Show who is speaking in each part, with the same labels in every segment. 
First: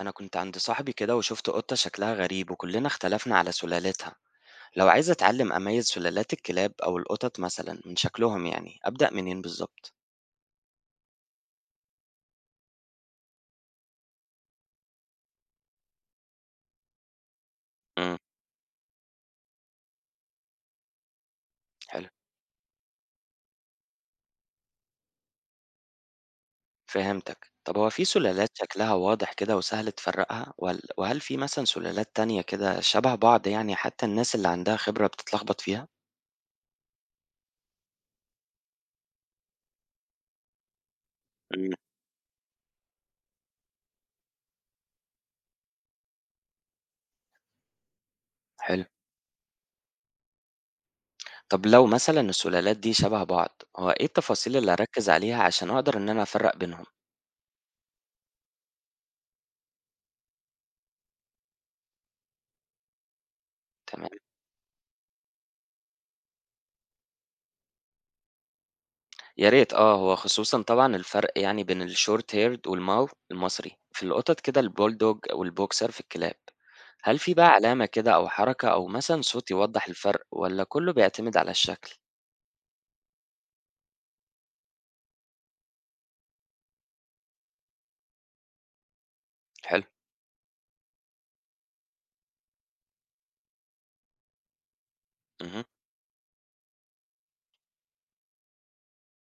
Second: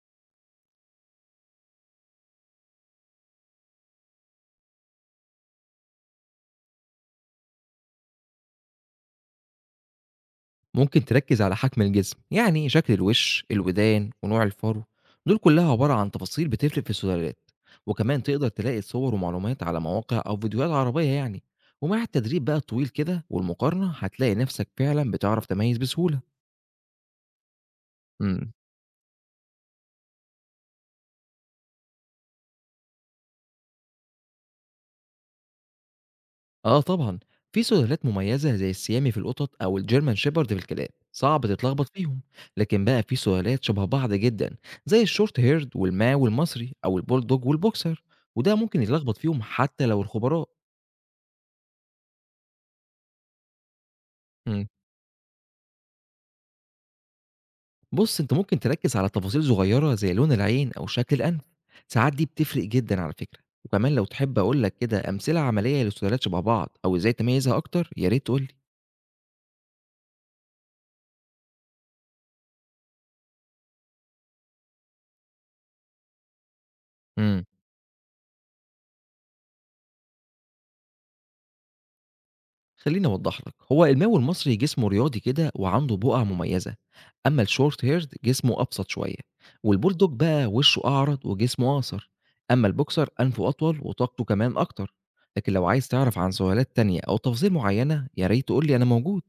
Speaker 1: أنا كنت عند صاحبي كده وشفت قطة شكلها غريب وكلنا اختلفنا على سلالتها. لو عايز أتعلم أميز سلالات الكلاب أو القطط مثلا من شكلهم يعني أبدأ منين بالظبط؟
Speaker 2: ممكن تركز على حجم الجسم، يعني شكل الوش الودان ونوع الفرو. دول كلها عبارة عن تفاصيل بتفرق في السلالات.
Speaker 1: امم
Speaker 2: وكمان تقدر تلاقي صور ومعلومات على مواقع أو فيديوهات عربية يعني. ومع
Speaker 1: حلو.
Speaker 2: التدريب بقى الطويل كده والمقارنة هتلاقي نفسك فعلا بتعرف تميز بسهولة.
Speaker 1: فهمتك، طب هو في سلالات
Speaker 2: مم.
Speaker 1: شكلها واضح كده وسهل تفرقها وهل في مثلا سلالات تانية كده شبه بعض يعني حتى الناس اللي عندها خبرة بتتلخبط فيها؟
Speaker 2: آه طبعًا، في سلالات مميزة زي السيامي في القطط أو الGerman shepherd في الكلاب، صعب
Speaker 1: امم
Speaker 2: تتلخبط فيهم، لكن بقى في سلالات شبه بعض جدًا زي الshort haired والMao والمصري أو الBulldog والBoxer، وده ممكن
Speaker 1: حلو.
Speaker 2: يتلخبط فيهم حتى لو الخبراء.
Speaker 1: طب لو مثلا السلالات دي شبه بعض هو إيه التفاصيل
Speaker 2: امم.
Speaker 1: اللي أركز عليها عشان أقدر إن أنا أفرق بينهم؟
Speaker 2: بُص، أنت ممكن تركز على تفاصيل صغيرة زي لون العين أو شكل الأنف، ساعات دي بتفرق جدًا على فكرة، وكمان لو
Speaker 1: تمام،
Speaker 2: تحب أقول لك كده أمثلة عملية لسلالات شبه بعض أو إزاي تميزها أكتر يا ريت تقول لي.
Speaker 1: يا ريت. آه، هو خصوصًا طبعًا الفرق يعني بين الshort haired والMau المصري، في القطط كده الBulldog والBoxer في الكلاب، هل في
Speaker 2: امم.
Speaker 1: بقى علامة كده أو حركة أو مثلًا صوت يوضح الفرق والّا كلّه بيعتمد على الشكل؟
Speaker 2: خليني اوضح لك، هو الماوي المصري جسمه رياضي كده وعنده بقع مميزه، اما الشورت هيرد جسمه ابسط شويه،
Speaker 1: حلو،
Speaker 2: والبولدوج بقى وشه اعرض وجسمه اقصر، اما البوكسر انفه اطول وطاقته كمان اكتر. لكن
Speaker 1: اهم.
Speaker 2: لو عايز تعرف عن سؤالات تانية او تفاصيل معينه يا ريت تقول لي، انا موجود.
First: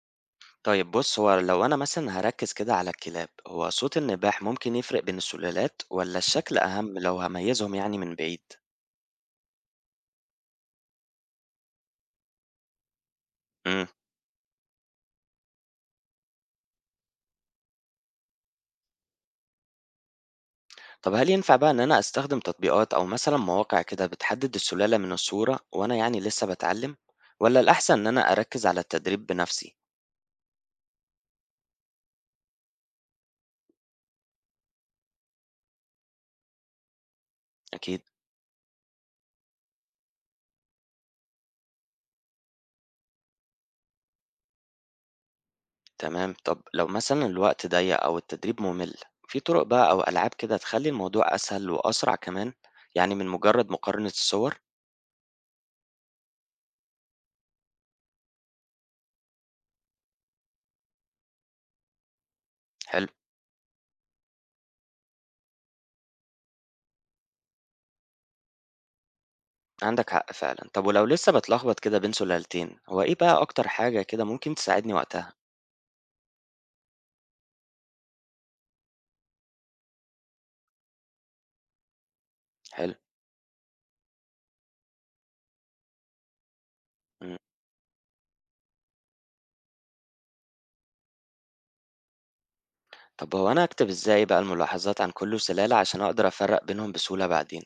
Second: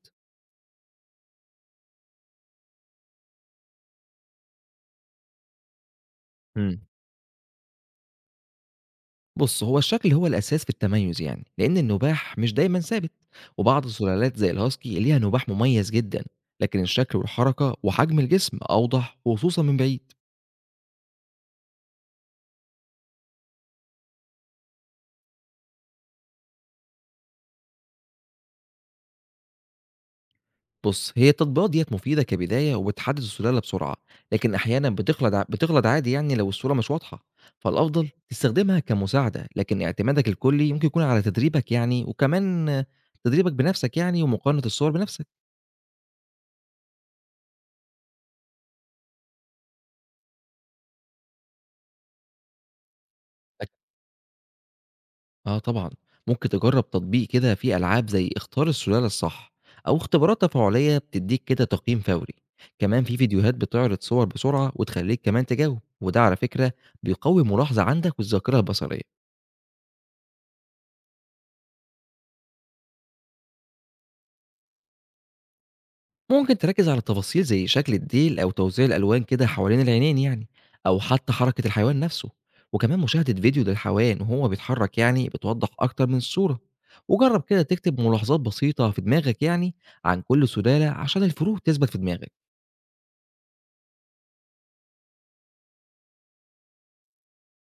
Speaker 1: طيب بُص هو لو أنا مثلًا هاركّز كده على الكلاب، هو صوت النباح ممكن يفرق بين السلالات والّا الشكل
Speaker 2: مم.
Speaker 1: أهم لو هاميّزهم يعني من بعيد؟
Speaker 2: بص، هو الشكل هو الاساس في التميز يعني، لان النباح مش دايما ثابت، وبعض
Speaker 1: إمم.
Speaker 2: السلالات زي الهاسكي ليها نباح مميز جدا، لكن الشكل والحركه وحجم الجسم اوضح وخصوصا من بعيد.
Speaker 1: طب هل ينفع بقى إن أنا أستخدم تطبيقات أو مثلًا مواقع كده بتحدد السلالة من الصورة وأنا يعني لسه باتعلم، والّا الأحسن إن أنا أركز على التدريب بنفسي؟
Speaker 2: بُص، هي التطبيقات ديّة مفيدة كبداية وبتحدد السلالة بسرعة، لكن أحيانًا بتخلد ع بتخلط عادي يعني لو الصورة مش واضحة،
Speaker 1: أكيد.
Speaker 2: فالأفضل تستخدمها كمساعدة، لكن اعتمادك الكلّي ممكن يكون على تدريبك يعني، وكمان آه، تدريبك بنفسك يعني ومقارنة الصور بنفسك.
Speaker 1: تمام، طب لو مثلًا الوقت ضيق أو التدريب ممل، في طرق بقى أو ألعاب كده تخلي الموضوع أسهل وأسرع كمان، يعني من
Speaker 2: أك
Speaker 1: مجرد مقارنة الصور؟
Speaker 2: آه طبعًا، ممكن تجرّب تطبيق كده فيه ألعاب زي اختار السلالة الصح أو اختبارات تفاعلية بتدّيك كده تقييم فوري، كمان
Speaker 1: حلو،
Speaker 2: في فيديوهات بتعرض صور بسرعة وتخلّيك كمان تجاوب، وده على فكرة بيقوي الملاحظة عندك والذاكرة البصرية.
Speaker 1: عندك حق فعلًا. طب ولو لسه باتلخبط كده بين سلالتين، هو إيه بقى أكتر حاجة كده ممكن تساعدني وقتها؟
Speaker 2: ممكن تركز على تفاصيل زي شكل الديل أو توزيع الألوان كده حوالين العينين يعني، أو حتى حركة الحيوان نفسه.
Speaker 1: حلو،
Speaker 2: وكمان مشاهدة فيديو للحيوان وهو بيتحرك يعني بتوضح أكتر من الصورة.
Speaker 1: إمم.
Speaker 2: وجرب كده تكتب ملاحظات بسيطة في دماغك يعني عن كل سلالة عشان الفروق تثبت في دماغك.
Speaker 1: طب هو أنا أكتب إزاي بقى الملاحظات عن كل سلالة عشان أقدر أفرق بينهم بسهولة بعدين؟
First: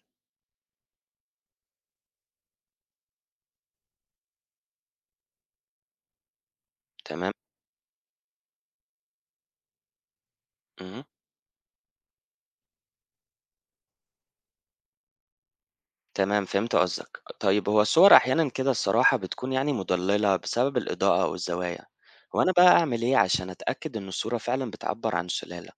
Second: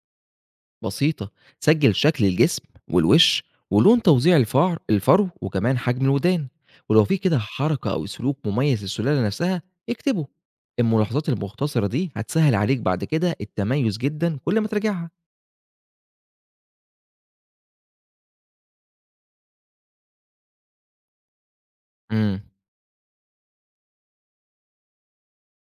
Speaker 2: بسيطة، سجل شكل الجسم والوش ولون توزيع الفرو، وكمان حجم الودان، ولو في
Speaker 1: تمام؟
Speaker 2: كده حركة أو سلوك مميز للسلالة نفسها اكتبه.
Speaker 1: اهم.
Speaker 2: الملاحظات المختصرة دي هتسهل عليك بعد كده التميز جدا كل ما تراجعها.
Speaker 1: تمام، فهمت قصدك. طيب هو الصور أحيانا كده الصراحة بتكون يعني مضللة بسبب الإضاءة أو الزوايا.
Speaker 2: مم.
Speaker 1: هو أنا بقى أعمل إيه عشان أتأكد إن الصورة فعلا بتعبر عن السلالة؟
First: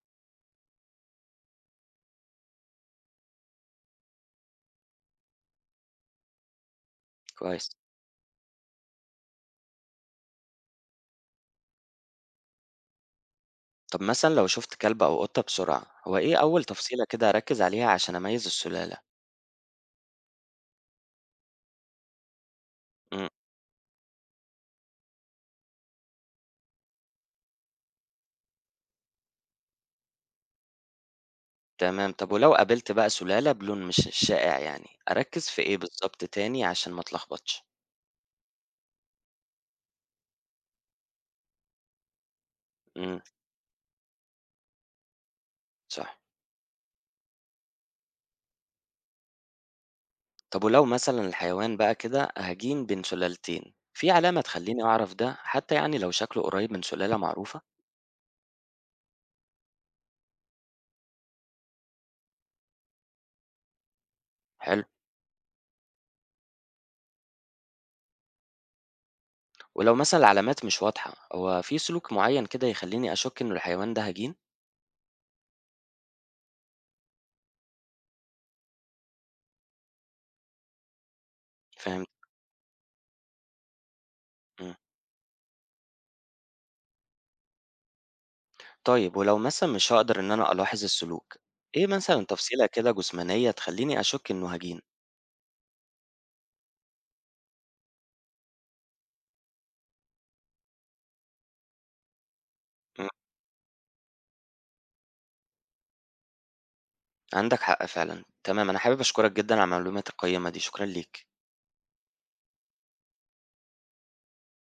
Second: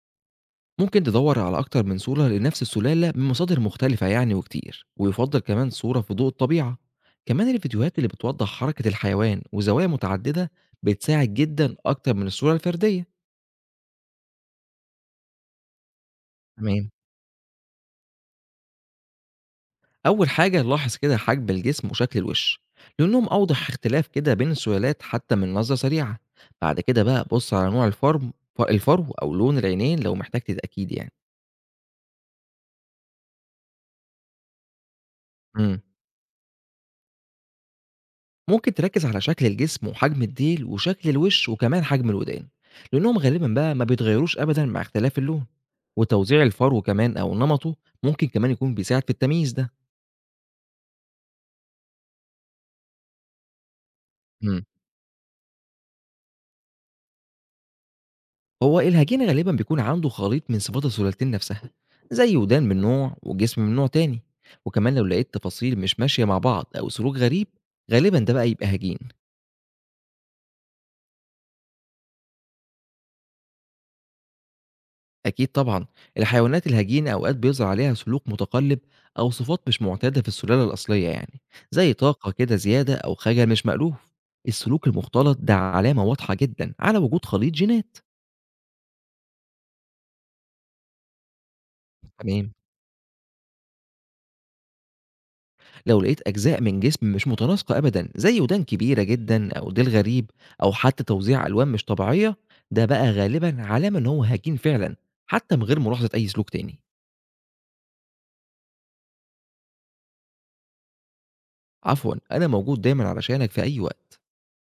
Speaker 2: ممكن تدور على أكتر من صورة لنفس السلالة من مصادر مختلفة يعني وكتير، ويفضل كمان صورة في ضوء الطبيعة. كمان
Speaker 1: كويس.
Speaker 2: الفيديوهات اللي بتوضح حركة الحيوان وزوايا متعددة بتساعد جدا أكتر من الصورة الفردية.
Speaker 1: طب مثلا لو شفت كلب أو قطة بسرعة، هو إيه أول
Speaker 2: تمام.
Speaker 1: تفصيلة كده أركز عليها عشان أميز السلالة؟
Speaker 2: أول حاجة لاحظ كده حجم الجسم وشكل الوش، لأنهم
Speaker 1: امم
Speaker 2: أوضح اختلاف كده بين السلالات حتى من نظرة سريعة. بعد كده بقى بص على نوع الفرو، الفرو أو لون العينين لو محتاج تأكيد يعني.
Speaker 1: تمام. طب ولو قابلت بقى سلالة بلون مش شائع يعني، أركز في إيه
Speaker 2: امم.
Speaker 1: بالظبط تاني عشان ما أتلخبطش؟
Speaker 2: ممكن تركز على شكل الجسم وحجم الديل وشكل الوش وكمان حجم الودان، لأنهم
Speaker 1: امم
Speaker 2: غالبا بقى ما بيتغيروش أبدا مع اختلاف اللون.
Speaker 1: صح.
Speaker 2: وتوزيع الفرو كمان أو نمطه ممكن كمان يكون بيساعد في التمييز ده.
Speaker 1: طب ولو مثلا الحيوان بقى كده هجين بين سلالتين في علامة
Speaker 2: مم.
Speaker 1: تخليني أعرف ده حتى يعني لو شكله قريب من سلالة معروفة.
Speaker 2: هو الهجين غالبا بيكون عنده خليط من صفات السلالتين نفسها، زي ودان من نوع وجسم من نوع تاني.
Speaker 1: حلو.
Speaker 2: وكمان لو لقيت تفاصيل مش ماشية مع بعض أو سلوك غريب غالبا ده بقى يبقى هجين.
Speaker 1: ولو مثلا العلامات مش واضحة هو في سلوك معين كده يخليني أشك إنه الحيوان ده هجين؟
Speaker 2: أكيد طبعا، الحيوانات الهجينة أوقات بيظهر عليها سلوك متقلب أو صفات مش معتادة في السلالة الأصلية يعني، زي
Speaker 1: فهمت.
Speaker 2: طاقة كده زيادة أو خجل مش مألوف.
Speaker 1: مم.
Speaker 2: السلوك المختلط ده علامة واضحة جدا على وجود خليط جينات.
Speaker 1: طيب ولو مثلا مش هقدر إن أنا ألاحظ السلوك، إيه مثلا
Speaker 2: تمام،
Speaker 1: تفصيلة كده جسمانية تخليني أشك إنه هجين؟
Speaker 2: لو لقيت أجزاء من جسم مش متناسقة أبدا زي ودان كبيرة جدا أو ديل غريب، أو حتى توزيع ألوان مش طبيعية، ده
Speaker 1: مم.
Speaker 2: بقى غالبا علامة إن هو هجين فعلا، حتى من غير ملاحظة أي سلوك تاني.
Speaker 1: عندك حق فعلا. تمام، أنا حابب أشكرك جدا على المعلومات القيمة دي، شكرا ليك.
Speaker 2: عفوا، أنا موجود دايما علشانك في أي وقت.